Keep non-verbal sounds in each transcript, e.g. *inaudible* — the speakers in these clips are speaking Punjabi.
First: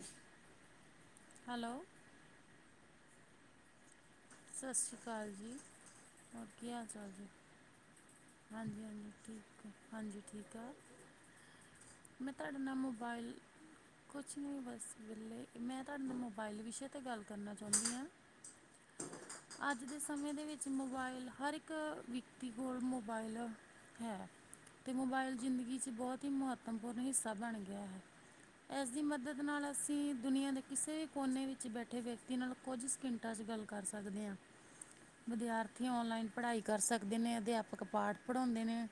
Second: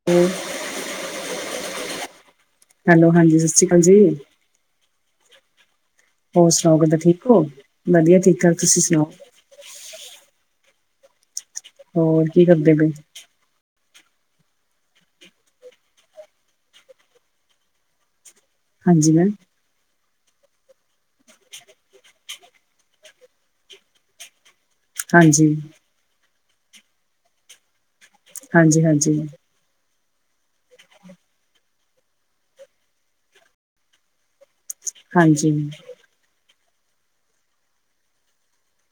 *unintelligible* ਹੈਲੋ। ਹੈਲੋ, ਹਾਂਜੀ ਸਤਿ ਸ਼੍ਰੀ ਅਕਾਲ ਜੀ। ਸਤਿ ਸ਼੍ਰੀ ਅਕਾਲ ਜੀ। ਹੋਰ ਕੀ ਹਾਲ ਸੁਣਾਓ *unintelligible* ਚਾਲ ਠੀਕ ਜੀ ਹੋ ਵਧੀਆ ਠੀਕ। ਠਾਕ ਤੁਸੀਂ ਹਾਂਜੀ ਸੁਣਾਓ ਹਾਂਜੀ ਠੀਕ ਹਾਂਜੀ ਠੀਕ ਹੈ ਹੋਰ ਮੈਂ ਕੀ ਤੁਹਾਡੇ ਕਰਦੇ ਨਾਲ ਪਏ ਮੋਬਾਈਲ ਕੁਛ ਨਹੀਂ ਬਸ ਵਹਲੇ ਮੈਂ ਤੁਹਾਡੇ ਨਾਲ ਮੋਬਾਇਲ ਵਿਸ਼ੇ 'ਤੇ ਗੱਲ ਕਰਨਾ ਚਾਹੁੰਦੀ ਹਾਂ। ਹਾਂਜੀ ਮੈਮ ਅੱਜ ਦੇ ਸਮੇਂ ਦੇ ਵਿੱਚ ਮੋਬਾਇਲ ਹਰ ਇੱਕ ਵਿਅਕਤੀ ਕੋਲ ਮੋਬਾਇਲ ਹੈ ਤੇ ਮੋਬਾਇਲ ਹਾਂਜੀ ਜ਼ਿੰਦਗੀ ਚ ਬਹੁਤ ਹੀ ਮਹੱਤਵਪੂਰਨ ਹਿੱਸਾ ਬਣ ਗਿਆ ਹੈ ਹਾਂਜੀ ਇਸ ਦੀ ਹਾਂਜੀ ਹਾਂਜੀ ਮਦਦ ਨਾਲ ਅਸੀਂ ਅਸੀਂ ਦੁਨੀਆ ਦੇ ਕਿਸੇ ਕੋਨੇ ਵਿੱਚ ਬੈਠੇ ਵਿਅਕਤੀ ਨਾਲ ਕੁਝ ਸਕਿੰਟਾਂ 'ਚ ਗੱਲ ਕਰ ਸਕਦੇ ਹਾਂ ਹਾਂਜੀ ਵਿਦਿਆਰਥੀ ਔਨਲਾਈਨ ਪੜ੍ਹਾਈ ਕਰ ਸਕਦੇ ਨੇ, ਅਧਿਆਪਕ ਪਾਠ ਪੜ੍ਹਾਉਂਦੇ ਨੇ।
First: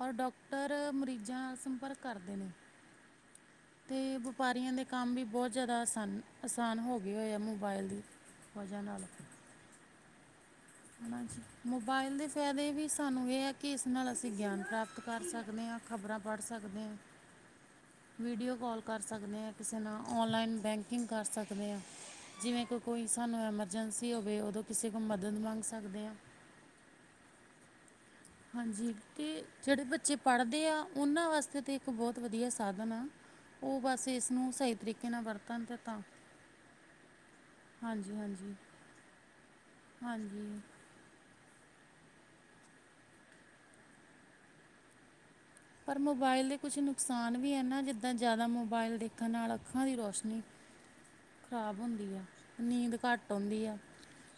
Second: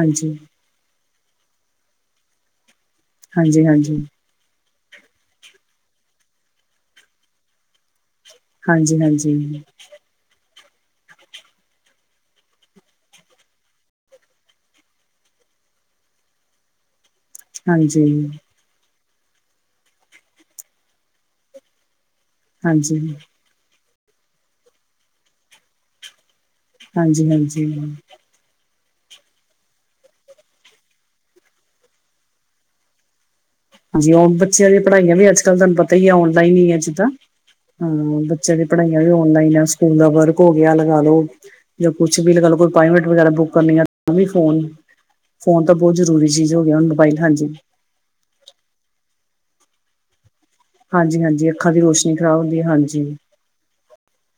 ਔਰ ਡਾਕਟਰ ਮਰੀਜ਼ਾਂ ਨਾਲ ਸੰਪਰਕ ਕਰਦੇ ਨੇ ਹਾਂਜੀ ਹਾਂਜੀ ਹਾਂਜੀ ਤੇ। ਵਪਾਰੀਆਂ ਦੇ ਕੰਮ ਵੀ ਬਹੁਤ ਜ਼ਿਆਦਾ ਆਸਾਨ ਆਸਾਨ ਹੋ ਗਏ ਹੋਏ ਆ ਮੋਬਾਇਲ ਤੇ ਹਾਂਜੀ ਹਾਂਜੀ ਹੈ। ਜੀ ਮੋਬਾਇਲ ਦੇ ਫ਼ਾਇਦੇ ਵੀ ਸਾਨੂੰ ਇਹ ਐ, ਕਿ ਇਸ ਨਾਲ ਅਸੀਂ ਗਿਆਨ ਪ੍ਰਾਪਤ ਕਰ ਸਕਦੇ ਹਾਂ। ਖ਼ਬਰਾਂ ਪੜ੍ਹ ਸਕਦੇ ਹਾਂ ਵੀਡੀਓ ਕਾਲ ਕਰ ਸਕਦੇ ਆਂ, ਕਿਸੇ ਨਾਲ ਔਨਲਾਈਨ ਬੈਂਕਿੰਗ ਕਰ ਸਕਦੇ ਆਂ। ਜਿਵੇਂ ਕੋ ਕੋਈ ਹਾਂਜੀ ਸਾਨੂੰ ਐਮਰਜੈਂਸੀ ਹੋਵੇ, ਉਦੋਂ ਕਿਸੇ ਕੋਲ ਮਦਦ ਮੰਗ ਸਕਦੇ ਹਾਂ। ਹਾਂਜੀ -ਹਾਂਜੀ। ਹਾਂਜੀ। ਅਤੇ ਜਿਹੜੇ ਬੱਚੇ ਪੜ੍ਹਦੇ ਆ, ਉਹਨਾਂ ਵਾਸਤੇ ਤਾਂ ਇੱਕ ਬਹੁਤ ਵਧੀਆ ਸਾਧਨ ਆ। ਉਹ ਬਸ ਹਾਂਜੀ ਇਸ ਨੂੰ ਬੱਚਿਆਂ ਸਹੀ ਦੀਆਂ ਤਰੀਕੇ ਪੜ੍ਹਾਈਆਂ ਨਾਲ ਵੀ ਅੱਜ ਕੱਲ੍ਹ ਵਰਤਣ ਤੁਹਾਨੂੰ ਅਤੇ ਪਤਾ ਤਾਂ ਈ ਐ ਔਨਲਾਈਨ ਈ ਐ ਜਿੱਦਾਂ ਹਾਂਜੀ ਹਾਂ, ਹਾਂਜੀ ਬੱਚਿਆਂ ਦੀ ਪੜ੍ਹਾਈਆਂ ਵੀ ਔਨਲਾਈਨ ਆ ਸਕੂਲ ਦਾ ਵਰਕ ਹੋ ਹਾਂਜੀ ਗਿਆ। ਲਗਾ ਲੋ ਜਾਂ ਕੁੱਛ ਵੀ ਲਗਾ ਲੋ ਅੰਪਾਇਟਮੇਂਟ ਵਗੈਰਾ ਬੁੱਕ ਕਰਨੀ ਤਾਂ ਵੀ ਫੋਨ ਫੋਨ ਤਾਂ ਬਹੁਤ ਪਰ ਜ਼ਰੂਰੀ ਮੋਬਾਇਲ ਚੀਜ਼ ਦੇ ਹੋ ਗਿਆ ਕੁਛ ਹੁਣ ਮੋਬਾਈਲ ਨੁਕਸਾਨ ਹਾਂਜੀ ਵੀ ਐ, ਨਾ ਜਿੱਦਾਂ ਜ਼ਿਆਦਾ ਮੋਬਾਇਲ ਦੇਖਣ ਨਾਲ ਅੱਖਾਂ ਦੀ ਰੋਸ਼ਨੀ। ਹਾਂਜੀ-ਹਾਂਜੀ ਅੱਖਾਂ ਖਰਾਬ ਦੀ ਹੁੰਦੀ ਰੋਸ਼ਨੀ ਆ ਖ਼ਰਾਬ ਹੁੰਦੀ ਹੈ ਨੀਂਦ ਹਾਂਜੀ ਘੱਟ ਆਉਂਦੀ ਆ।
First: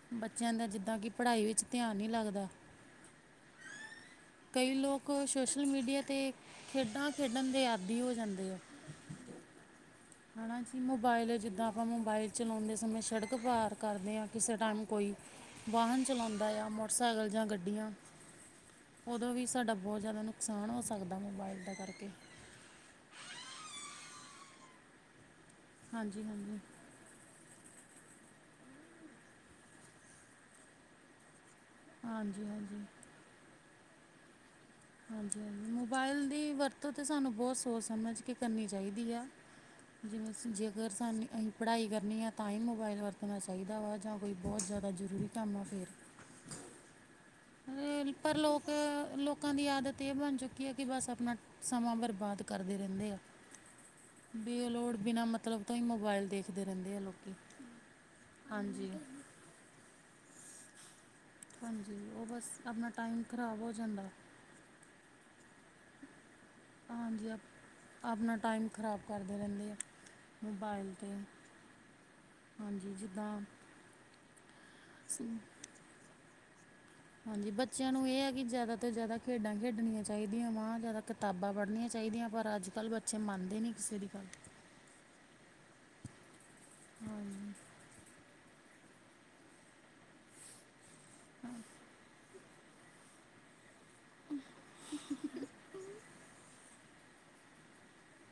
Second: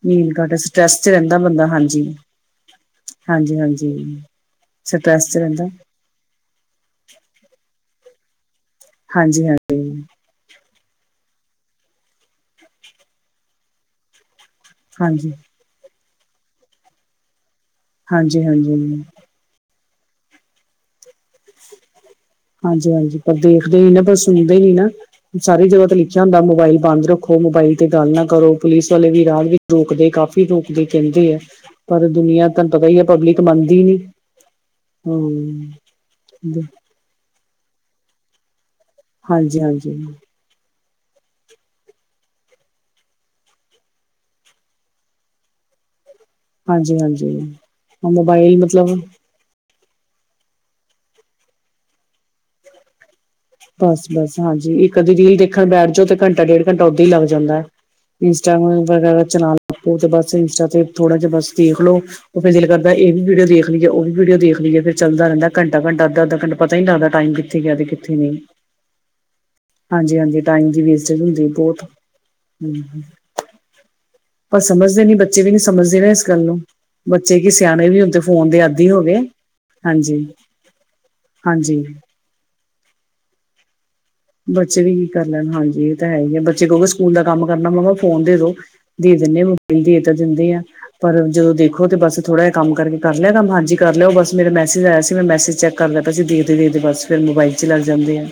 ਨੀਂਦ ਬੱਚਿਆਂ ਘੱਟ ਦਾ ਸਟਰੈਸ ਜਿੱਦਾਂ ਕਿ ਚ ਰਹਿੰਦਾ ਪੜ੍ਹਾਈ ਵਿੱਚ ਬੰਦਾ ਧਿਆਨ ਹਾਂਜੀ। ਨਹੀਂ ਲੱਗਦਾ। ਹਾਂਜੀ-ਹਾਂਜੀ ਕਈ ਲੋਕ ਸਟਰੈਸ ਚ ਰਹਿੰਦਾ ਸੋਸ਼ਲ ਮੀਡੀਆ ਅਤੇ ਖੇਡਾਂ ਖੇਡਣ ਦੇ ਆਦੀ ਹੋ ਜਾਂਦੇ ਆ ਹਾਂਜੀ ਹਾਂਜੀ ਹੈ ਨਾ ਜੀ ਮੋਬਾਇਲ ਜਿੱਦਾਂ ਆਪਾਂ ਮੋਬਾਈਲ ਚਲਾਉਂਦੇ ਸਮੇਂ ਸ਼ੜਕ ਪਾਰ ਕਰਦੇ ਆਂ ਕਿਸੇ ਟਾਈਮ ਕੋਈ ਹਾਂਜੀ। ਵਾਹਨ ਚਲਾਉਂਦਾ ਆ, ਮੋਟਰਸਾਈਕਲ ਜਾਂ ਗੱਡੀਆਂ। ਹਾਂਜੀ ਹਾਂਜੀ ਉਦੋਂ ਵੀ ਸਾਡਾ ਬਹੁਤ ਜ਼ਿਆਦਾ ਨੁਕਸਾਨ ਹੋ ਸਕਦਾ। ਮੋਬਾਇਲ ਦਾ ਕਰਕੇ ਹਾਂਜੀ ਹਾਂਜੀ ਪਰ ਦੇਖਦੇ ਹੀ ਨਾ ਪਰ ਸੁਣਦੇ ਨੀ ਨਾ ਸਾਰੀ ਜਗ੍ਹਾ ਤੇ ਲਿਖਿਆ ਹਾਂਜੀ ਹੁੰਦਾ ਹਾਂਜੀ ਮੋਬਾਇਲ ਬੰਦ ਰੱਖੋ। ਖੋ ਮੋਬਾਈਲ ਤੇ ਗੱਲ ਨਾ ਕਰੋ। ਪੁਲਿਸ ਵਾਲੇ ਵੀ ਰਾਹ ਰੋਕਦੇ ਕਾਫ਼ੀ ਰੋਕਦੇ ਕਹਿੰਦੇ ਆ। ਪਰ ਹਾਂਜੀ ਹਾਂਜੀ ਦੁਨੀਆਂ ਤੁਹਾਨੂੰ ਹਾਂਜੀ ਪਤਾ ਈ ਐ। ਪਬਲਿਕ ਮੰਨਦੀ ਨੀ, ਹਾਂਜੀ -ਹਾਂਜੀ, ਹੂੰ। ਮੋਬਾਇਲ ਦੀ ਵਰਤੋਂ ਤਾਂ ਸਾਨੂੰ ਬਹੁਤ ਸੋਚ- ਸਮਝ ਕੇ। ਕੇ ਕਰਨੀ ਚਾਈਦੀ ਆ। ਹਾਂਜੀ-ਹਾਂਜੀ, ਜਿਵੇਂ ਜੇਕਰ ਸਾਨੂੰ ਅਹੀਂ ਪੜ੍ਹਾਈ ਕਰਨੀ ਐ, ਤਾਂ ਹੀ ਮੋਬਾਇਲ ਵਰਤਣਾ ਚਾਈਦਾ ਵਾ। ਜਾਂ ਕੋਈ ਬਹੁਤ ਜ਼ਿਆਦਾ ਜ਼ਰੂਰੀ ਕੰਮ ਆ ਫੇਰ। ਹਾਂਜੀ-ਹਾਂਜੀ। ਆਏ ਪਰ ਮੋਬਾਇਲ ਲੋਕ ਮਤਲਬ ਲੋਕ ਲੋਕਾਂ ਦੀ ਆਦਤ ਇਹ ਬਣ ਚੁੱਕੀ ਐ ਕਿ ਬਸ ਆਪਣਾ, ਸਮਾਂ ਬਰਬਾਦ ਕਰਦੇ ਰਹਿੰਦੇ ਆ। ਬਸ-ਬਸ ਹਾਂਜੀ, ਬੇਲੋੜ ਇੱਕ-ਅਧੀ ਬਿਨਾਂ ਰੀਲ ਮਤਲਬ ਦੇਖਣ ਤੋਂ ਹੀ ਬੈਠ ਜੋ ਤੇ ਮੋਬਾਇਲ ਘੰਟਾ, ਦੇਖਦੇ ਡੇਢ ਘੰਟਾ ਰਹਿੰਦੇ ਆ ਓਦਾਂ ਈ ਲੱਗ ਲੋਕੀ ਜਾਂਦਾ ਐ। ਇੰਸਟਾ ਹਾਂਜੀ ਵਗੈਰਾ ਚਲਾ ਲੋ, ਤੇ ਬਸ ਇੰਸਟਾ ਤੇ ਥੋੜਾ ਜਿਹਾ ਬਸ ਹਾਂਜੀ ਦੇਖਲੋ, ਉਹ ਬਸ ਫੇਰ ਦਿਲ ਆਪਣਾ ਕਰਦਾ ਇਹ ਟਾਈਮ ਵੀ ਵੀਡੀਓ ਖ਼ਰਾਬ ਦੇਖ ਹੋ ਲਈਏ ਉਹ ਜਾਂਦਾ ਵੀਡੀਓ ਦੇਖ ਲਈਏ, ਫ਼ਿਰ ਚੱਲਦਾ ਰਹਿੰਦਾ ਘੰਟਾ-ਘੰਟਾ, ਅੱਧਾ-ਅੱਧਾ ਘੰਟਾ ਪਤਾ ਨੀ ਲਗਦਾ, ਹਾਂਜੀ ਟਾਈਮ ਆਪ ਕਿੱਥੇ ਗਿਆ ਤੇ ਕਿੱਥੇ ਆਪਣਾ ਨ‌ਈ। ਟਾਈਮ ਖਰਾਬ ਕਰਦੇ ਰਹਿੰਦੇ ਆ। ਹਾਂਜੀ-ਹਾਂਜੀ, ਟਾਈਮ ਦੀ ਮੋਬਾਇਲ 'ਤੇ ਵੇਸਟਿਜ ਹੁੰਦੀ ਬਹੁਤ। ਹਾਂਜੀ ਹੂੰ ਜਿੱਦਾਂ ਪਰ ਸਮਝਦੇ ਨੀ ਬੱਚੇ ਵੀ ਨੀ ਸਮਝਦੇ ਨਾ ਇਸ ਗੱਲ ਨੂੰ। ਬੱਚੇ ਹਾਂਜੀ ਕੀ ਸਿਆਣੇ ਬੱਚਿਆਂ ਵੀ ਨੂੰ ਹੁਣ ਤੇ ਇਹ ਹੈ ਕਿ ਫੋਨ ਦੇ ਜ਼ਿਆਦਾ ਆਦੀ ਤੋਂ ਹੋ ਗਏ ਜ਼ਿਆਦਾ ਖੇਡਾਂ ਖੇਡਣੀਆਂ ਹਾਂਜੀ-ਹਾਂਜੀ। ਚਾਹੀਦੀਆਂ ਵਾਂ ਜ਼ਿਆਦਾ ਕਿਤਾਬਾਂ ਪੜ੍ਹਨੀਆਂ ਚਾਈਦੀਆਂ ਪਰ, ਅੱਜ ਕੱਲ੍ਹ ਬੱਚੇ ਮੰਨਦੇ ਨ‌ੀ ਕਿਸੇ ਦੀ ਗੱਲ। ਬੱਚੇ ਵੀ ਕੀ ਕਰ ਲੈਣ। ਹਾਂਜੀ, ਇਹ ਤਾਂ ਹੈ ਈ ਆ, ਬੱਚੇ ਕ‌ਊਗੇ ਸਕੂਲ ਦਾ ਕੰਮ ਹਾਂਜੀ ਕਰਨਾ ਮੰਮਾ ਫੋਨ ਦੇ ਦੋ। ਦੇ ਦਿੰਦੇ ਆ, ਮੁੜਕੇ ਦੇ ਤਾਂ ਦਿੰਦੇ ਆ। ਪਰ ਜਦੋਂ ਦੇਖੋ ਤੇ ਬਸ ਥੋੜ੍ਹਾ ਜਿਹਾ ਕੰਮ ਕਰਕੇ, ਕਰ ਲਿਆ ਕੰਮ ਹਾਂਜੀ, ਕਰ ਲਿਆ ਉਹ ਬਸ ਮੇਰਾ ਮੈਸੇਜ ਆਇਆ ਸੀ ਮੈਂ ਮੈਸੇਜ ਚੈੱਕ ਕਰਦਾ ਪਇਆ ਸੀ ਦੇਖਦੇ-ਦੇਖਦੇ ਬਸ ਫੇਰ ਮੋਬਾਈਲ 'ਚ ਲੱਗ ਜਾਂਦੇ ਆ।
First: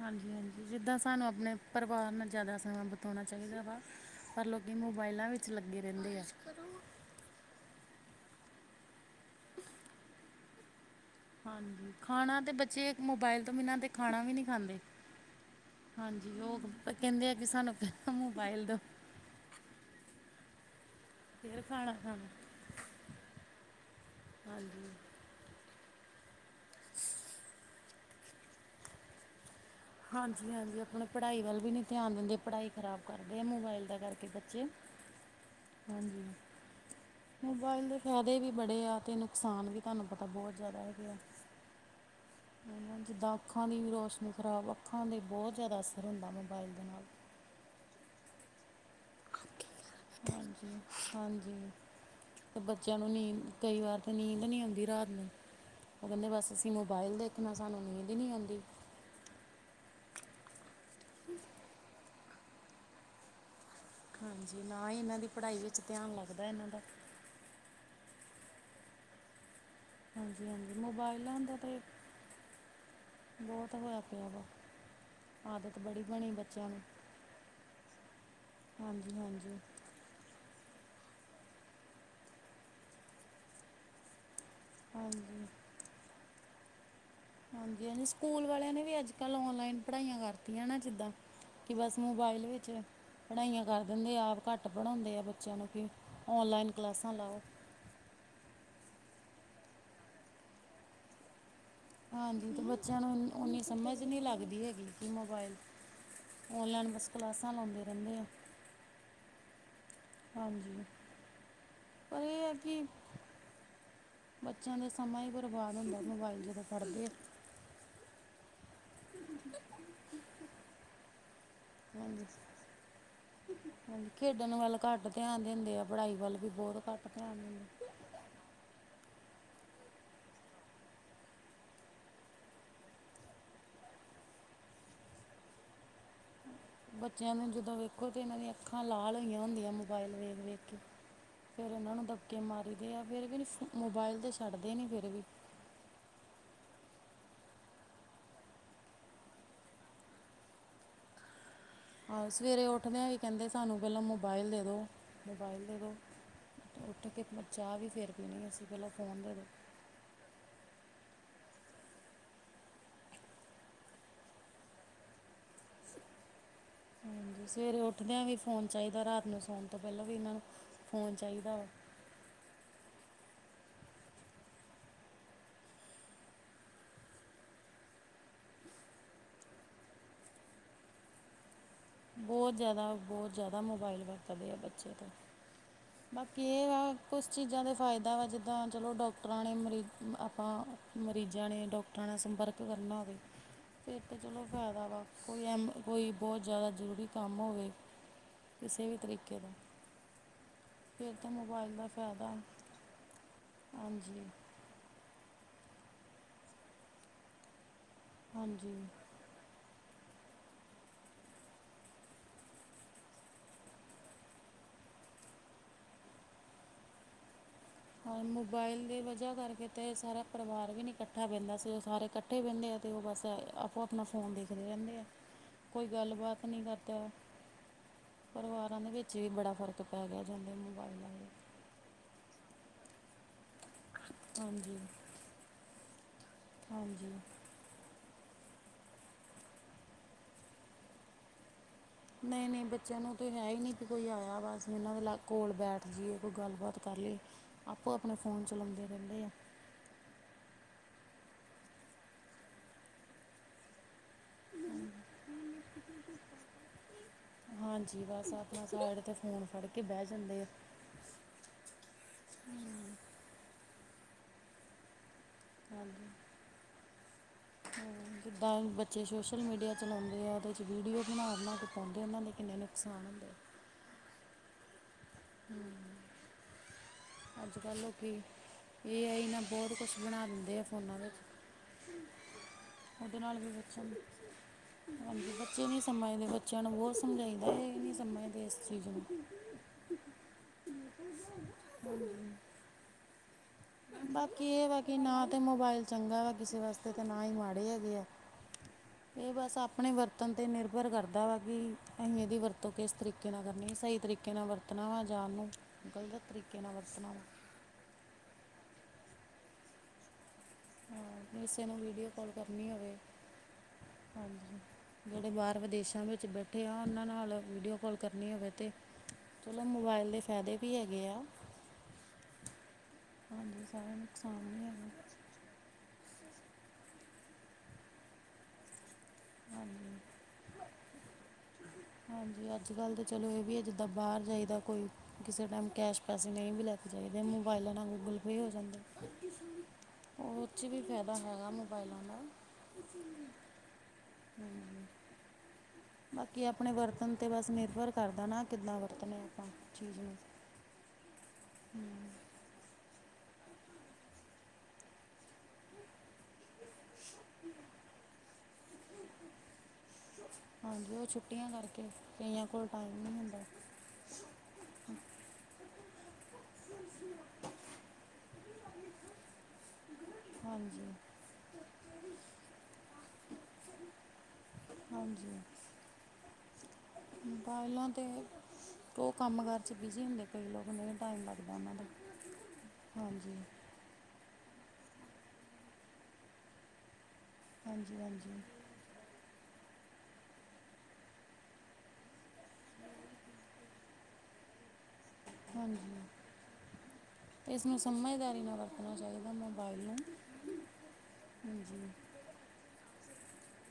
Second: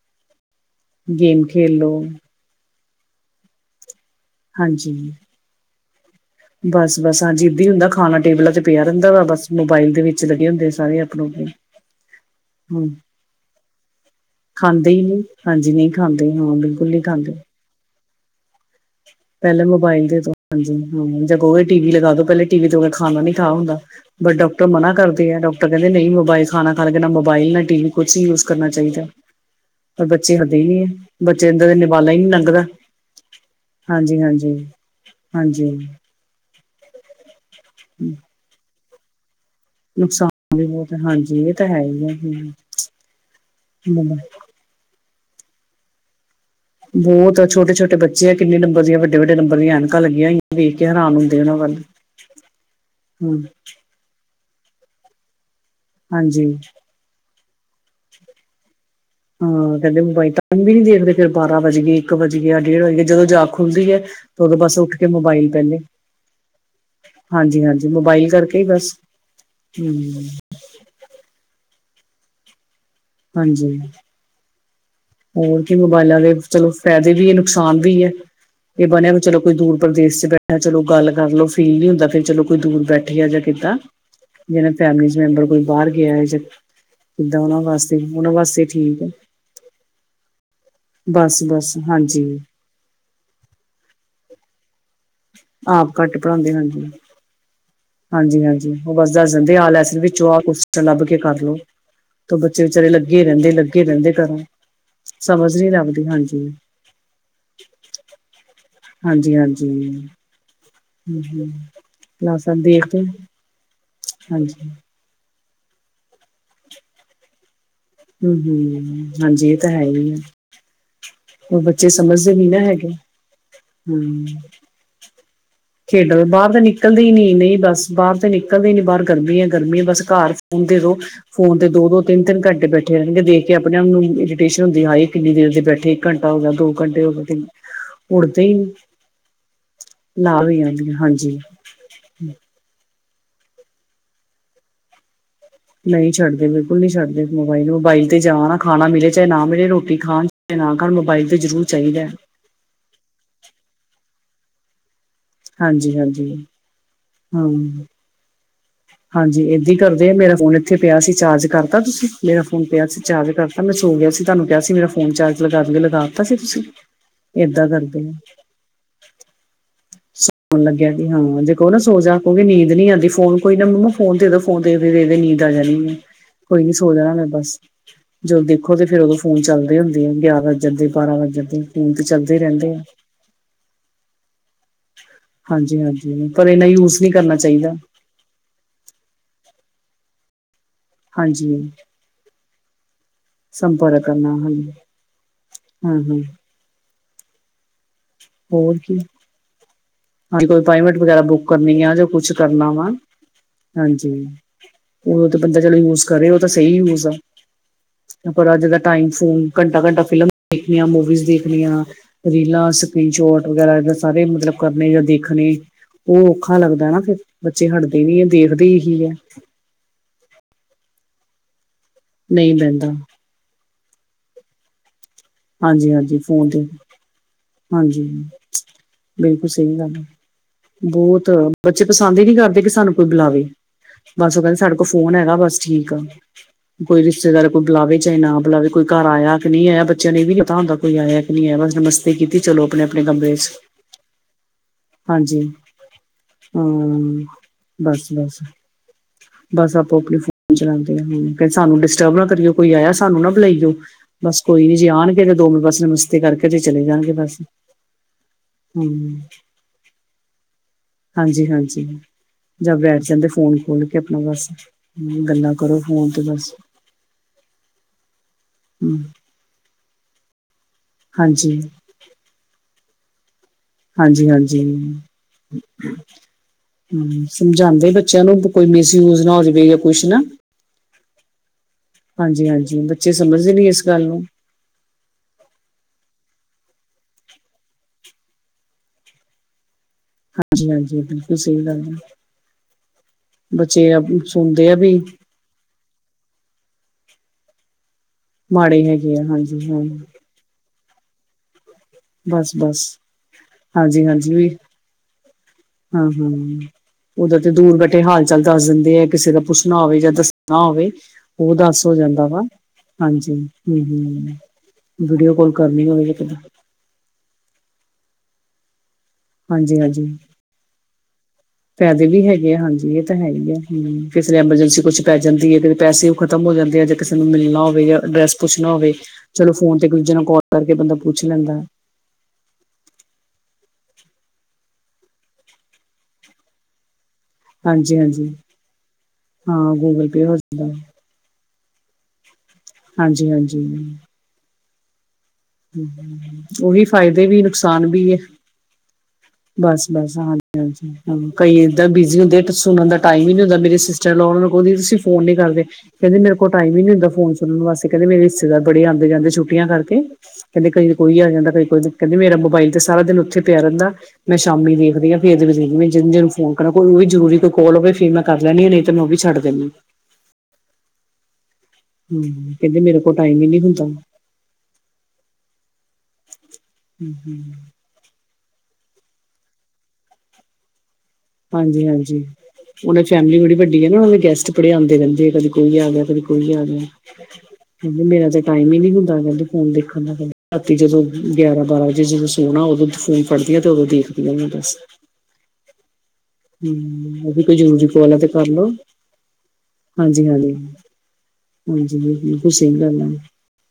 ਹਾਂਜੀ-ਹਾਂਜੀ, ਜਿੱਦਾਂ ਸਾਨੂੰ ਗੇਮ ਆਪਣੇ ਖੇਲ ਲੋ ਪਰਵਾਰ ਨਾਲ ਜ਼ਿਆਦਾ ਸਮਾਂ ਬਿਤਾਉਣਾ ਚਾਈਦਾ ਵਾ। ਪਰ ਲੋਕੀ ਮੋਬਾਇਲਾਂ ਵਿੱਚ ਲੱਗੇ ਰਹਿੰਦੇ ਐ। ਬਸ-ਬਸ ਹਾਂਜੀ ਏਦਾਂ ਈ ਹੁੰਦਾ ਖਾਣਾ ਟੇਬਲਾਂ ਤੇ ਪਿਆ ਰਹਿੰਦਾ ਵਾ, ਬਸ ਮੋਬਾਇਲ ਦੇ ਵਿੱਚ ਲੱਗੇ ਹੁੰਦੇ ਆ ਸਾਰੇ ਆਪ ਹਾਂਜੀ, ਖਾਣਾ ਤੇ ਬੱਚੇ ਮੋਬਾਇਲ ਤੋਂ ਬਿਨਾਂ ਤੇ ਖਾਣਾ ਵੀ ਨੀ ਖਾਂਦੇ। ਹੀ ਨਹੀਂ ਹਾਂਜੀ ਨਹੀਂ ਹਾਂਜੀ, ਖਾਂਦੇ ਹਾਂ ਉਹ ਬਿਲਕੁਲ ਤਾ ਨਹੀਂ ਕਹਿੰਦੇ ਖਾਂਦੇ ਆ ਕਿ ਸਾਨੂੰ ਪਹਿਲਾਂ ਮੋਬਾਇਲ ਦ‌ਉ। ਪਹਿਲਾ ਮੋਬਾਇਲ ਦੇਦੋ ਹਾਂਜੀ ਹਾਂ, ਜਾ ਕੋੋ ਫਿਰ ਟੀ ਵੀ ਖਾਣਾ ਲਗਾ ਦੋ ਖਾਣਾ ਪਹਿਲੇ ਟੀ ਵੀ ਤੋਂ, ਬਿਨਾ ਖਾਣਾ ਨੀ ਖਾ ਹੁੰਦਾ। ਬਟ ਡਾਕਟਰ ਹਾਂਜੀ ਮਨਾ ਕਰ ਤੇ ਇਹ ਡਾਕਟਰ ਕਹਿੰਦੇ ਨ‌ਈਂ ਮੋਬਾਇਲ, ਖਾਣਾ ਖਾਣ ਲੱਗੇ ਨਾ ਮੋਬਾਇਲ, ਨਾ ਟੀ ਵੀ ਕੁਛ ਯੂਜ ਕਰਨਾ ਚਾਈਦਾ। ਪਰ ਬੱਚੇ ਹਾਂਜੀ ਹੱਟਦੇ ਈ ਨੀ ਹਾਂਜੀ ਐ, ਆਪਣੇ ਪੜ੍ਹਾਈ ਬੱਚੇ ਵੱਲ ਵੀ ਅੰਦਰ ਨਹੀਂ ਨਿਵਾਲਾ ਧਿਆਨ ਈ ਨੀ ਦਿੰਦੇ ਲੰਘਦਾ। ਪੜ੍ਹਾਈ ਖ਼ਰਾਬ ਕਰਦੇ ਆ ਮੋਬਾਇਲ ਦਾ ਹਾਂਜੀ ਕਰਕੇ ਹਾਂਜੀ। ਬੱਚੇ। ਹਾਂਜੀ ਹਾਂਜੀ। ਮੋਬਾਇਲ ਦੇ ਫ਼ਾਇਦੇ ਵੀ ਬੜੇ ਆ ਤੇ ਨੁਕਸਾਨ ਵੀ। ਤੁਹਾਨੂੰ ਪਤਾ ਬਹੁਤ ਨੁਕਸਾਨ ਵੀ ਜ਼ਿਆਦਾ ਹੈ ਹੈਗੇ ਆ। ਹਾਂਜੀ ਇਹ ਤਾਂ ਹੈ ਹੀ ਹੈ। ਜਿੱਦਾਂ ਅੱਖਾਂ ਦੀ ਵੀ ਰੌਸ਼ਨੀ ਖ਼ਰਾਬ ਆ। ਖਾਂਦੇ ਬਹੁ ਜ਼ਾਦਾ ਸੀ। ਰਹਿੰਦਾ ਮੋਬਾਇਲ। ਦੇ ਨਾਲ ਬਹੁਤ ਆ, ਛੋਟੇ-ਛੋਟੇ ਬੱਚੇ ਆ ਕਿੰਨੇ ਨੰਬਰ ਦੀਆਂ ਵੱਡ ਵੱਡੇ-ਵੱਡੇ ਨੰਬਰ ਦੀਆਂ ਐਨਕਾਂ ਲੱਗੀਆ ਹੋਈਆ, ਵੇਖ ਹਾਂਜੀ ਕੇ ਹੈਰਾਨ ਹੁੰਦੇ ਹਾਂਜੀ ਉਹਨਾਂ ਵੱਲ, ਹੂੰ। ਫੇਰ ਨੀਂਦ ਨੀ ਆਉਂਦੀ ਰਾਤ ਨੂੰ, ਉਹ ਕਹਿੰਦੇ ਬਸ ਹਾਂਜੀ ਅਸੀਂ ਮੋਬਾਈਲ ਦੇਖਣਾ ਸਾਨੂੰ ਨੀਂਦ ਨੀ ਆਉਂਦੀ। ਹਾਂ ਕਹਿੰਦੇ ਮੁੰਬਾਈ ਟਾਈਮ ਵੀ ਨੀ ਦੇਖਦੇ, ਫੇਰ ਬਾਰਾਂ ਵਜ ਗਏ ਇੱਕ ਵਜ ਗਿਆ ਡੇਢ ਵਜ ਗਿਆ ਜਦੋਂ ਜਾ ਖੁਲਦੀ ਐ ਤੇ ਉਦੋਂ ਹਾਂਜੀ ਬਸ ਨਾ ਉੱਠ ਹੀ ਕੇ ਇਹਨਾਂ ਦੀ ਮੋਬਾਈਲ ਪੜ੍ਹਾਈ ਪੈਂਲ੍ਹੇ। ਵਿੱਚ ਧਿਆਨ ਲੱਗਦਾ ਇਹਨਾਂ ਦਾ ਹਾਂਜੀ-ਹਾਂਜੀ, ਮੋਬਾਈਲ ਕਰਕੇ ਈ ਬਸ ਹਮ ਹਾਂਜੀ-ਹਾਂਜੀ ਮੋਬਾਈਲਾਂ ਦਾ ਤੇ ਬਹੁਤ ਹਾਂਜੀ ਹੋਇਆ ਪਿਆ ਵਾ। ਹੋਰ ਕੀ ਆਦਤ ਬੜੀ ਮੋਬਾਇਲਾਂ ਬਣੀ ਦੇ ਬੱਚਿਆਂ ਚਲੋ ਨੂੰ ਫਾਇਦੇ ਵੀ ਏ ਨੁਕਸਾਨ ਵੀ ਏ। ਇਹ ਬਣਿਆ ਹਾਂਜੀ ਵੀ ਚਲੋ ਕੋਈ ਹਾਂਜੀ ਦੂਰ ਵਿਦੇਸ਼ 'ਚ ਬੈਠਾ ਚਲੋ ਗੱਲ ਕਰਲੋ ਫੀਲ ਨੀ ਹੁੰਦਾ, ਫਿਰ ਚਲੋ ਕੋਈ ਦੂਰ ਬੈਠੀ ਆ ਜਾਂ ਕਿੱਦਾਂ। ਜਿਹੜਾ ਫੈਮਿਲੀ 'ਚ ਹਾਂਜੀ ਮੈਂਬਰ ਕੋਈ ਬਾਹਰ ਗਿਆ ਜਾ ਹਾਂਜੀ-ਹਾਂਜੀ ਸਕੂਲ ਵਾਲਿਆਂ ਨੇ ਵੀ ਠੀਕ ਹੈ ਅੱਜ-ਕੱਲ੍ਹ ਔਨਲਾਈਨ ਪੜ੍ਹਾਈਆਂ ਕਰਤੀਆਂ ਨਾ। ਜਿੱਦਾਂ, ਬਸ ਕੀ ਬਸ ਹਾਂਜੀ ਮੋਬਾਇਲ ਵਿੱਚ ਪੜ੍ਹਾਈਆਂ ਕਰ ਦਿੰਦੇ। ਆਪ ਘੱਟ ਪੜ੍ਹਾਉਂਦੇ ਆ ਬੱਚਿਆਂ ਨੂੰ, ਪੀ ਆਪ ਘੱਟ ਪੜ੍ਹਾਉਂਦੇ ਔਨਲਾਈਨ ਹਾਂਜੀ ਕਲਾਸਾਂ ਲਾਓ। ਹਾਂਜੀ-ਹਾਂਜੀ, ਉਹ ਬਸ ਦੱਸ ਦਿੰਦੇ ਆ ਲੈਸਨ ਵਿੱਚੋਂ ਆ ਕੋਸਟਨ ਲੱਭ ਕੇ ਕਰ ਲੋ। ਹਾਂਜੀ ਤੇ ਬੱਚੇ ਵਿਚਾਰੇ ਬੱਚਿਆਂ ਲੱਗੇ ਨੂੰ ਰਹਿੰਦੇ ਓਨੀ ਲੱਗੇ ਸਮਝ ਰਹਿੰਦੇ ਨੀ ਘਰਾਂ ਲੱਗਦੀ ਹੈਗੀ ਕਿ ਮੋਬਾਇਲ, ਸਮਝ ਨੀ ਲੱਗਦੀ ਹਾਂਜੀ। ਓਨਲੈਨ ਬਸ ਕਲਾਸਾਂ ਲਾਉਂਦੇ ਰਹਿੰਦੇ ਆਂ। ਹਾਂਜੀ-ਹਾਂਜੀ। ਹਾਂਜੀ, ਹੂੰ-ਹੂੰ ਪਰ ਇਹ ਐ ਕਲਾਸਾਂ ਕਿ ਦੇਖਦੇ ਹਾਂਜੀ। ਬੱਚਿਆਂ ਦਾ ਸਮਾਂ ਈ ਬਰਬਾਦ ਹੁੰਦਾ ਮੋਬਾਇਲ ਜਦੋਂ ਫੜ੍ਹਦੇ ਆ। ਹੂੰ-ਹੂੰ, ਹਾਂਜੀ ਇਹ ਤਾਂ ਹੈ ਈ ਐ। ਉਹ ਬੱਚੇ ਹਾਂਜੀ ਸਮਝਦੇ ਨੀ ਨਾ ਹੈਗੇ। ਹਾਂਜੀ ਹੂੰ, ਖੇਡਣ ਵੱਲ ਘੱਟ ਧਿਆਨ ਦਿੰਦੇ ਆ ਪੜ੍ਹਾਈ ਖੇਡਣ ਵੱਲ ਵੀ ਬਾਹਰ ਤਾਂ ਬਹੁਤ ਘੱਟ ਨਿਕਲ਼ਦੇ ਨੀ ਧਿਆਨ ਨ‌ਈਂ ਦਿੰਦੇ ਬਸ। ਬਾਹਰ ਤੇ ਨਿਕਲਦੇ ਨੀ ਬਾਹਰ ਗਰਮੀ ਐ ਗਰਮੀ ਬਸ ਘਰ ਫੋਨ ਦੇ ਦੋ ਫੋਨ ਤੇ ਦੋ-ਦੋ, ਤਿੰਨ-ਤਿੰਨ ਘੰਟੇ ਬੈਠੇ ਬੈਠੇ ਰਹਿਣਗੇ ਦੇਖ ਕੇ ਆਪਣੇ ਆਪ ਨੂੰ ਇਰੀਟੇਸ਼ਨ ਹੁੰਦੀ ਹਾਏ ਕਿੰਨੀ ਦੇਰ ਦੇ ਬੈਠੇ ਇੱਕ ਘੰਟਾ ਹੋ ਗਿਆ ਦੋ ਘੰਟੇ ਹੋ ਗਏ ਬੱਚਿਆਂ ਤਿੰਨ ਨੂੰ ਜਦੋਂ ਵੇਖੋ ਤੇ ਇਹਨਾਂ ਉੱਠਦੇ ਦੀਆਂ ਹੀ ਨੀ ਅੱਖਾਂ ਲਾਲ ਹੋਈਆਂ ਹੁੰਦੀਆਂ ਮੋਬਾਇਲ ਲਾਭ ਵੇਖ-ਵੇਖ ਹੀ ਕੇ। ਆਉਂਦੀਆਂ ਹਾਂਜੀ ਫਿਰ ਇਹਨਾਂ ਨੂੰ ਦਬਕੇ ਮਾਰੀ ਦੇ ਆ, ਫਿਰ ਵੀ ਨ‌ੀ ਮੋਬਾਇਲ ਤੇ ਛੱਡਦੇ ਨੀ ਫਿਰ ਵੀ। ਨ ਈ ਛੱਡਦੇ ਬਿਲਕੁਲ ਨੀ ਛੱਡਦੇ, ਮੋਬਾਈਲ ਮੋਬਾਈਲ ਤੇ ਜਾਵਾ ਨਾ ਖਾਣਾ ਮਿਲੇ ਚਾਹੇ ਨਾ ਮਿਲੇ ਰੋਟੀ ਖਾਣ ਤੇ ਨਾ ਕਰ ਮੋਬਾਇਲ ਤੇ ਜ਼ਰੂਰ ਚਾਹੀਦਾ ਆਹੋ ਸਵੇਰੇ ਉੱਠਦਿਆਂ ਹੀ ਕਹਿੰਦੇ ਸਾਨੂੰ ਪਹਿਲਾਂ ਮੋਬਾਇਲ ਦੇ ਦੋ। ਮੋਬਾਈਲ ਦੇ ਓ, ਹਾਂਜੀ ਹਾਂਜੀ ਉੱਠ ਕੇ ਹਾਂ ਚਾਹ ਵੀ ਫੇਰ ਪੀਣੀ ਅਸੀਂ। ਪਹਿਲਾਂ ਫੋਨ ਦੇ ਹਾਂਜੀ, ਦਿਉ ਇਹ ਵੀ ਕਰਦੇ ਆ ਮੇਰਾ ਫੋਨ ਇੱਥੇ ਪਿਆ ਸੀ ਚਾਰਜ ਕਰਤਾ ਤੁਸੀਂ, ਮੇਰਾ ਫੋਨ ਪਿਆ ਸੀ ਚਾਰਜ ਕਰਤਾ ਮੈਂ ਸੋ ਗਿਆ ਸੀ ਤੁਹਾਨੂੰ ਕਿਹਾ ਸੀ ਮੇਰਾ ਫ ਫੋਨ ਚਾਰਜ ਲਗਾਗੇ ਲਗਾ ਤਾ ਸੀ ਤੁਸੀਂ ਹਾਂਜੀ ਏਦਾਂ ਸਵੇਰੇ ਕਰਦੇ ਹੋ। ਉੱਠਦਿਆਂ ਵੀ ਫੋਨ ਚਾਹੀਦਾ ਰਾਤ ਨੂੰ ਸੋਣ ਤੋਂ ਪਹਿਲਾਂ ਵੀ ਇਹਨਾਂ ਨੂੰ। ਹੋਣ ਲੱਗਿਆ ਜੀ ਫੋਨ ਹਾਂ ਜੇ ਚਾਹੀਦਾ ਵਾ ਕੋ ਨਾ ਸੋਜਾ ਕਹਿਉਗੀ ਨੀਂਦ ਨੀ ਆਂਦੀ ਫੋਨ ਕੋਈ ਨਾ ਮੰਮਾ ਫੋਨ ਦੇ ਦਿਉ ਫੋਨ ਦੇਖਦੇ-ਦੇਖਦੇ ਨੀਂਦ ਆ ਜਾਣੀ ਆ। ਕੋਈ ਨੀ ਸੋ ਜਾਣਾ ਮੈਂ ਬਸ। ਜਦੋਂ ਦੇਖੋ ਫੇਰ ਉਦੋਂ ਫੋਨ ਚੱਲਦੇ ਹੁੰਦੇ ਆ ਗਿਆਰਾਂ ਜਦ ਦੇ ਬਾਰਾਂ ਵੱਜ ਜਾਂਦੇ ਆ ਫੋਨ ਤੇ ਚੱਲਦੇ ਹੀ ਰਹਿੰਦੇ ਆ। ਜ਼ਾਦਾ ਮੋਬਾਇਲ ਵਰਤਦੇ ਆ ਬੱਚੇ ਤੇ, ਹਾਂਜੀ ਹਾਂਜੀ ਬਾਕੀ ਪਰ ਇੰਨਾ ਇਹ ਵਾ ਯੂਜ ਨਹੀਂ ਕੁਛ ਕਰਨਾ ਚੀਜ਼ਾਂ ਚਾਹੀਦਾ ਦੇ ਫਾਇਦੇ ਇੱਦਾਂ ਵਾ ਜਿੱਦਾਂ ਚਲੋ ਡੋਕਟਰਾਂ ਨੇ ਮਰੀਜ਼ ਆਪਾਂ ਮਰੀਜ਼ਾਂ ਨੇ ਹਾਂਜੀ ਡੋਕਟਰਾਂ ਨਾਲ ਸੰਪਰਕ ਕਰਨਾ ਹੋਵੇ ਤੇ ਸੰਪਰਕ ਇੱਕ ਕਰਨਾ ਚਲੋ ਹਾਂਜੀ ਫਾਇਦਾ ਵਾ ਹਾਂ ਕੋਈ-ਕੋਈ ਹਾਂ ਬਹੁਤ ਜ਼ਿਆਦਾ ਜ਼ਰੂਰੀ ਕੰਮ ਹੋਵੇ, ਹੋਰ ਕਿਸੇ ਵੀ ਕੀ ਤਰੀਕੇ ਦਾ। ਹਾਂਜੀ ਕੋਈੰ ਅਪਮੈਂਟ ਫਿਰ ਵਗੈਰਾ ਤਾਂ ਬੁੱਕ ਮੋਬਾਈਲ ਕਰਨੀ ਦਾ ਆ ਕੁਛ ਫਾਇਦਾ ਕਰਨਾ ਵਾ ਹਾਂਜੀ। ਓਹ ਦਾ ਤਾਂ ਬੰਦਾ ਚਲੋ ਯੂਜ ਕਰ ਰਿਆ ਓਹ ਤਾਂ ਸਈ ਯੂਜ ਆ, ਪਰ ਅੱਜ ਹਾਂਜੀ ਦਾ ਟਾਈਮ ਫੋਨ ਘੰਟਾ-ਘੰਟਾ ਫਿਲਮ ਦੇਖਲੀਆਂ ਮੂਵੀਜ਼ ਦੇਖਲੀਆਂ। ਰੇਲਾਂ ਸਕਰੀਨ ਸ਼ੋਟ ਵਗੈਰਾ ਸਾਰੇ ਮਤਲਬ ਕਰਨੇ ਜਾਂ ਦੇਖਣੇ ਓ ਔਖਾ ਲੱਗਦਾ ਨਾ ਫੇਰ ਬੱਚੇ ਹਟਦੇ ਵੀ ਹਾਂ ਹੈ ਦੇਖਦੇ ਮੋਬਾਈਲ ਹੀ ਦੀ ਏਹੀ ਐ। ਵਜ੍ਹਾ ਕਰਕੇ ਤੇ ਸਾਰਾ ਪਰਿਵਾਰ ਵੀ ਨੀ ਇਕੱਠਾ ਬੈਠਦਾ ਜਦੋਂ ਸਾਰੇ ਇਕੱਠੇ ਨਹੀਂ ਬਹਿਣੇ ਆ ਤੇ ਬਹਿੰਦਾ ਉਹ ਬਸ ਓਹ ਆਪਣਾ ਫੋਨ ਦੇਖਦੇ ਰਹਿੰਦੇ ਆ, ਕੋਈ ਹਾਂਜੀ ਹਾਂਜੀ ਗੱਲਬਾਤ ਫੋਨ ਨਈ ਤੇ ਕਰਦਾ। ਹਾਂਜੀ ਪਰਿਵਾਰਾਂ ਦੇ ਵਿੱਚ ਏ ਬਿਲਕੁਲ ਬੜਾ ਸਹੀ ਫ਼ਰਕ ਗੱਲ ਹੈ ਪੈ ਰਹਿ ਜਾਂਦਾ ਮੋਬਾਇਲਾਂ ਦੇ ਬਹੁਤ ਕਰਕੇ। ਬੱਚੇ ਪਸੰਦ ਹੀ ਨਹੀਂ ਕਰਦੇ ਕਿ ਸਾਨੂੰ ਕੋਈ ਬੁਲਾਵੇ। ਬਸ ਉਹ ਕਹਿੰਦੇ ਸਾਡੇ ਹਾਂਜੀ ਕੋਲ ਫੋਨ ਹੈਗਾ ਬਸ ਠੀਕ ਆ ਕੋਈ ਹਾਂਜੀ ਰਿਸ਼ਤੇਦਾਰ ਕੋਈ ਬੁਲਾਵੇ ਚਾਹੇ ਨਾ ਬੁਲਾਵੇ ਕੋਈ ਘਰ ਆਇਆ ਨਹੀਂ ਆਇਆ ਬੱਚਿਆਂ ਨੇ ਇਹ ਵੀ ਪਤਾ ਹੁੰਦਾ ਕੋਈ ਆਇਆ ਨਈ ਆਇਆ ਬਸ ਨਮ ਨਈ-ਨਈ ਬੱਚਿਆਂ ਨੂੰ ਤਾਂ ਹੈ ਹੀ ਨੀ ਵੀ ਕੋਈ ਆਇਆ ਬਸ ਏਨਾਂ ਦੇ ਲਾਗੇ ਹਾਂਜੀ ਕੋਲ ਬੈਠ ਜਾਈਏ ਕੋਈ ਹਾਂ ਗੱਲਬਾਤ ਕਰ ਲਈਏ। ਆਪੋ ਬਸ ਆਪਣੇ ਬਸ ਫੋਨ ਚਲਾਉਂਦੇ ਰਹਿੰਦੇ ਆ। ਬਸ ਆਪੋ ਆਪਣੀ ਫੋਨ ਚਲਾਦੇ ਆ ਹੂੰ ਸਾਨੂੰ ਡਿਸਟਰਬ ਨਾ ਕਰੀਓ ਕੋਈ ਆਇਆ ਸਾਨੂੰ ਨਾ ਬੁਲਾਈਓ। ਬਸ ਕੋਈ ਨੀ ਜੇ ਆਣਗੇ ਤੇ ਦੋ ਮ ਬਸ ਨਮਸਤੇ ਕਰਕੇ ਤੇੇ ਚਲੇ ਜਾਣਗੇ ਬਸ। ਹਾਂਜੀ ਬਸ ਆਪਣਾ ਸਾਈਡ ਤੇ ਹਮ ਫੋਨ ਫੜ ਕੇ ਬਹਿ ਜਾਂਦੇ ਆ। ਹਾਂਜੀ-ਹਾਂਜੀ ਜਾਂ ਬੈਠ ਜਾਂਦੇ ਫੋਨ ਖੋਲ ਕੇ ਆਪਣਾ ਬਸ ਗੱਲਾਂ ਕਰੋਂ ਹਾਂਜੀ ਫੋਨ ਤੇ ਬਸ। ਜਿਦਾਂ ਹੂੰ ਬੱਚੇ ਸ਼ੋਸ਼ਲ ਮੀਡੀਆ ਚਲਾਉਂਦੇ ਆ ਓਦੇ 'ਚ ਵੀਡੀਓ ਬਣਾ-ਬਣਾ ਹਾਂਜੀ, ਕੇ ਪਉਂ ਓਨਾਂ ਦੇ ਕਿੰਨੇ ਨੁਕਸਾਨ ਹੁੰਦੇ। ਹਾਂਜੀ-ਹਾਂਜੀ। ਹਮ ਅੱਜ ਕੱਲ੍ਹ ਸਮਝਾਦੇ ਲੋਕ ਬੱਚਿਆਂ ਨੂੰ, ਕੋਈ ਏ ਮਿਸਯੂਜ ਆਈ ਨਾ ਹੋ ਨਾਲ ਜਾਵੇ ਬਹੁਤ ਜਾਂ ਕੁਛ ਨਾ ਬਣਾ ਦਿੰਦੇ ਆ ਫੋਨਾਂ ਵਿੱਚ ਹਾਂਜੀ-ਹਾਂਜੀ ਬੱਚੇ ਉਹਦੇ ਨਾਲ ਵੀ ਸਮਝਦੇ ਨੀ ਬੱਚਿਆਂ ਇਸ ਗੱਲ ਨੂੰ। ਹਾਂਜੀ ਬੱਚੇ ਨਈ ਸਮਝਦੇ ਬੱਚਿਆਂ ਨੂੰ ਬਹੁਤ ਸਮਝਾਈਦਾ ਏ ਨੀ ਸਮਝਦੇ ਇਸ ਚੀਜ਼ ਨੂੰ। ਹਾਂਜੀ-ਹਾਂਜੀ ਬਿਲਕੁਲ ਸਹੀ ਗੱਲ ਐ। ਬਾਕੀ ਇਹ ਆ ਵਾ ਕਿ ਵੀ ਨਾ ਤੇ ਮੋਬਾਇਲ ਚੰਗਾ ਵਾ ਕਿਸੇ ਵਾਸਤੇ ਤੇ ਨਾ ਈ ਮਾੜੇ ਹੈਗੇ ਆ। ਮਾੜੇ ਹੈਗੇ ਆ ਹਾਂਜੀ ਹਾਂ। ਬੰਦੇ ਤੇ ਨਿਰਭਰ ਕਰਦਾ ਕਿ ਅਵੇਂ ਦੀ ਵਰਤੋਂ ਬਸ-ਬਸ ਕਿਸ ਤਰੀਕੇ ਨਾਲ ਕਰਨੀ ਸਹੀ ਤਰੀਕੇ ਹਾਂਜੀ-ਹਾਂਜੀ ਨਾਲ ਵੀ ਵਰਤਣਾ ਵਾ ਜਾ ਓਨੂੰ। ਹਾਂ ਗਲਤ ਹਾਂ ਤਰੀਕੇ ਨਾਲ ਵਰਤਣਾ ਵਾ। ਉਹਦਾ ਤੇ ਦੂਰ ਬੈਠੇ ਹਾਲ-ਚਾਲ ਦੱਸ ਦਿੰਦੇ ਆ ਕਿਸੇ ਦਾ ਪੁੱਛਣਾ ਹੋਵੇ ਜਾਂ ਦਸਣਾ। ਨਾ ਵੀ ਹਾਂ ਓ ਕਿਸੇ ਨੂੰ ਦੱਸ ਹੋ ਵੀਡੀਓ ਜਾਂਦਾ ਕਾਲ ਵਾ ਕਰਨੀ ਹੋਵੇ ਹਾਂਜੀ ਹੂੰ-ਹੂੰ। ਜੇੜੈ ਬਾਅਰ ਵਿਦੇਸ਼ਾਂ ਵਿੱਚ ਬੈਠੇ ਆ ਓਨਾਂ ਨਾਲ ਵੀਡੀਓ ਕੋਲ ਕਰਨੀ ਹੋਵੇ ਤਾਂ ਚਲੋ ਮੋਬਾਇਲ ਦੇ ਫਾਇਦੇ ਵੀ ਹੈਗੇ ਆ। ਪੈਦੇ ਵੀ ਹੈਗੇ ਆ ਹਾਂਜੀ ਇਹ ਤਾਂ ਹੈ ਹੀ ਆ ਹ ਹਾਂਜੀ ਸਾਰਾ ਕਿਸੇ ਨੁਕਸਾਨ ਨੂੰ ਵੀ ਐਮਰਜੈਂਸੀ ਕੁਛ ਪੈ ਹੈਗਾ ਜਾਂਦੀ ਐ ਕਿ ਪੈਸੇ ਉਹ ਖਤਮ ਹੋ ਜਾਂਦੇ ਆ ਜਾਂ ਕਿਸੇ ਨੂੰ ਮਿਲਣਾ ਹੋਵੇ ਜਾਂ ਐਡਰੈਸ ਪੁੱਛਣਾ ਹੋਵੇ। ਚਲੋ ਫੋਨ ਤੇ ਇੱਕ ਹਾਂਜੀ। ਦੂਜੇ ਨੂੰ ਕੌਲ ਕਰਕੇ ਬੰਦਾ ਪੁੱਛ ਲੈਂਦਾ। ਹਾਂਜੀ ਅੱਜ-ਕੱਲ ਤਾਂ ਚਲੋ ਇਹ ਵੀ ਹੈ ਜਿੱਦਾਂ ਬਾਹਰ ਜਾਈਦਾ ਕੋਈ ਕਿਸੇ ਟਾਈਮ ਕੈਸ਼ ਪੈਸੇ ਨਈ ਵੀ ਲੈਂ ਚਾਹੀਦੇ ਮੋਬਾਇਾਈਲਾਂ ਨਾਲ ਹਾਂਜੀ ਗੂਗਲ ਹਾਂਜੀ ਪੇ ਹੋ ਜਾਂਦੇ ਹਾਂ ਗੂਗਲ ਪੇ ਹੋ ਓ 'ਚ ਜਾਂਦਾ ਵੀ ਫਾਇਦਾ ਫੈਦਾ ਹੈਗਾ ਮੋਬਾਈਲਾਂ ਦਾ। ਹਾਂਜੀ-ਹਾਂਜੀ। ਬਾਕੀ ਆਪਣੇ ਉਹੀ ਵਰਤਨ ਫਾਇਦੇ ਤੇ ਵੀ ਬਸ ਨੁਕਸਾਨ ਨਿਰਭਰ ਵੀ ਹੈ ਕਰਦਾ ਨਾ ਕਿੱਦਾਂ ਵਰਤਨੇ ਆਪਾਂ ਚੀਜ਼ ਨੂੰ ਬਸ-ਬਸ, ਹਾਂਜੀ-ਹਾਂਜੀ ਕਈ ਏਦਾਂ ਬਿਜੀ ਹੁੰਦੇ। ਸੁਣ ਦਾ ਟਾਈਮ ਈ ਨੀ ਹੁੰਦਾ ਮੇਰੇ ਸਿਸਟਰਲੋ ਓਨੂੰ ਕਹਿੰਦੀ ਤੁਸੀ ਫੋਨ ਨੀ ਕਰਦੇ ਕਹਿੰਦੇ ਮੇਰੇ ਕੋਲ ਟਾਈਮ ਈ ਨੀ ਹੁੰਦਾ। ਫੋਨ ਸੁਣਨ ਵਾਸਤੇ ਕਹਿੰਦੇੇ ਮੇਰੇ ਰਿਸ਼ਤੇਦਾਰ ਬੜੇ ਆਦੇ ਜਾਂਦੇ ਛੁੱਟੀਆ ਕਰਕੇ ਕਹਿੰਦੇ ਕਈ ਹਾਂਜੀ ਉਹ ਕੋਈ ਆ ਛੁੱਟੀਆਂ ਜਾਂਦਾ ਕਦੇ ਕਰਕੇ ਕਈ ਕਹਿੰਦੇ ਮੇਰਾ ਕਈਆਂ ਕੋਲ ਮੋਬਾਇਲ ਤੇ ਟਾਈਮ ਸਾਰਾ ਨਹੀਂ ਦਿਨ ਉੱਥੇ ਹੁੰਦਾ ਪਿਆ ਰਹਿੰਦਾ। ਮੈਂ ਸ਼ਾਮੀ ਦੇਖਦੀ ਹਾਂ ਫੇਰ ਜਦੋਂ ਵੇਹਲ ਮਿਲ ਜਾਂਦੀ ਹੈ। ਜਦੋਂ ਫੋਨ ਕਰਾ ਕੋਈ ਓ ਵੀ ਜ਼ਰੂਰ ਕੌਲ ਹੋਵੇ ਫਿਰ ਮੈਂ ਕਰ ਲੈੈਣੀ ਆ ਨਈ ਤਾਂ ਮੈਂ ਓ ਵੀ ਛੱਡ ਦਿੰਨੀ ਆ। ਹਾਂਜੀ। ਹੂੰ, ਕਹਿੰਦੀ ਮੇਰੇ ਕੋਲ ਟਾਈਮ ਈ ਨੀ ਹੁੰਦਾ। ਹਾਂਜੀ। ਪਹਿਲਾਂ ਤੇ ਓ ਕੰਮ-ਕਾਰ 'ਚ ਬਿਜ਼ੀ ਹੁੰਦੇ ਕਈ ਲੋਕ ਨਈ। ਹਾਂਜੀ-ਹਾਂਜੀ ਓਨਾ ਦੀ ਹਾਂਜੀ ਫੈਮਿਲੀ ਬੜੀ ਵੱਡੀ ਨਾ ਉਹ ਦੇ ਗੈਸਟ ਪੜ੍ਹਿਆਉਂਦੇ ਰਹਿੰਦੇ ਆ ਕਦੀ ਕੋਈ ਆ ਗਿਆ, ਕਦੀ ਕੋਈ ਆ ਗਿਆ। ਹਾਂਜੀ ਮੇਰਾ ਤਾਂ ਹਾਂਜੀ ਟਾਈਮ ਹੀ ਨਹੀਂ ਹੁੰਦਾ ਕਹਿੰਦੇ। ਫੋਨ ਦੇਖਣ ਦਾ ਪ ਰਾਤੀ ਜਦੋਂ ਗਿਆਰਾਂ- ਬਾਰਾਂ ਵਜੇ ਜਦੋਂ ਸੌਣਾ ਉਦੋਂ ਫੋਨ ਫੜਦੀਆਂ ਤੇ ਉਦੋਂ ਦੇਖਦੀਆਂ ਬਸ। ਹਾਂਜੀ। ਹੂੰ ਵੀ ਕੋਈ ਇਸ ਨੂੰ ਜ਼ਰੂਰੀ ਕੋਲ ਹੈ ਤੇ ਸਮਝਦਾਰੀ ਨਾਲ ਕਰਲੋ। ਵਰਤਣਾ ਚਾਹੀਦਾ ਮੋਬਾਈਲ ਨੂੰ ਹਾਂਜੀ- ਹਾਂਜੀ। ਹਾਂਜੀ, ਬਿਲਕੁਲ- ਬਿਲਕੁਲ, ਸਹੀ ਗੱਲ ਹੈ।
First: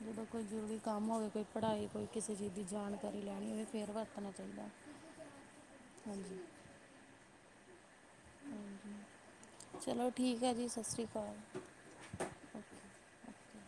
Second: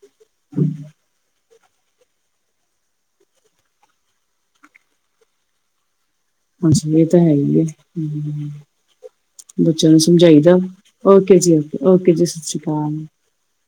ਜਦੋਂ ਕੋਈ ਜ਼ਰੂਰੀ ਕੰਮ ਹੋਵੇ ਕੋਈ ਪੜ੍ਹਾਈ ਕੋਈ ਕਿਸੇ ਚੀਜ਼ ਦੀ ਜਾਣਕਾਰੀ ਲੈਣੀ ਹੋਵੇ, ਫਿਰ ਵਰਤਣਾ ਚਾਹੀਦਾ ਹੈ। ਹਾਂਜੀ। ਇਸ ਤੇ ਇਹ ਤਾਂ ਹੈ ਹੀਏ। ਹਾਂਜੀ ਬੱਚਿਆਂ ਨੂੰ ਚਲੋ ਸਮਝਾਈ ਠੀਕ ਹੈ ਦਾ। ਜੀ ਸਤਿ ਸ਼੍ਰੀ ਅਕਾਲ ਓਕੇ ਜੀ -ਓਕੇ ਓਕੇ ਜੀ, ਸਤਿ ਓਕੇ ਸ਼੍ਰੀ ਅਕਾਲ। ਓਕੇ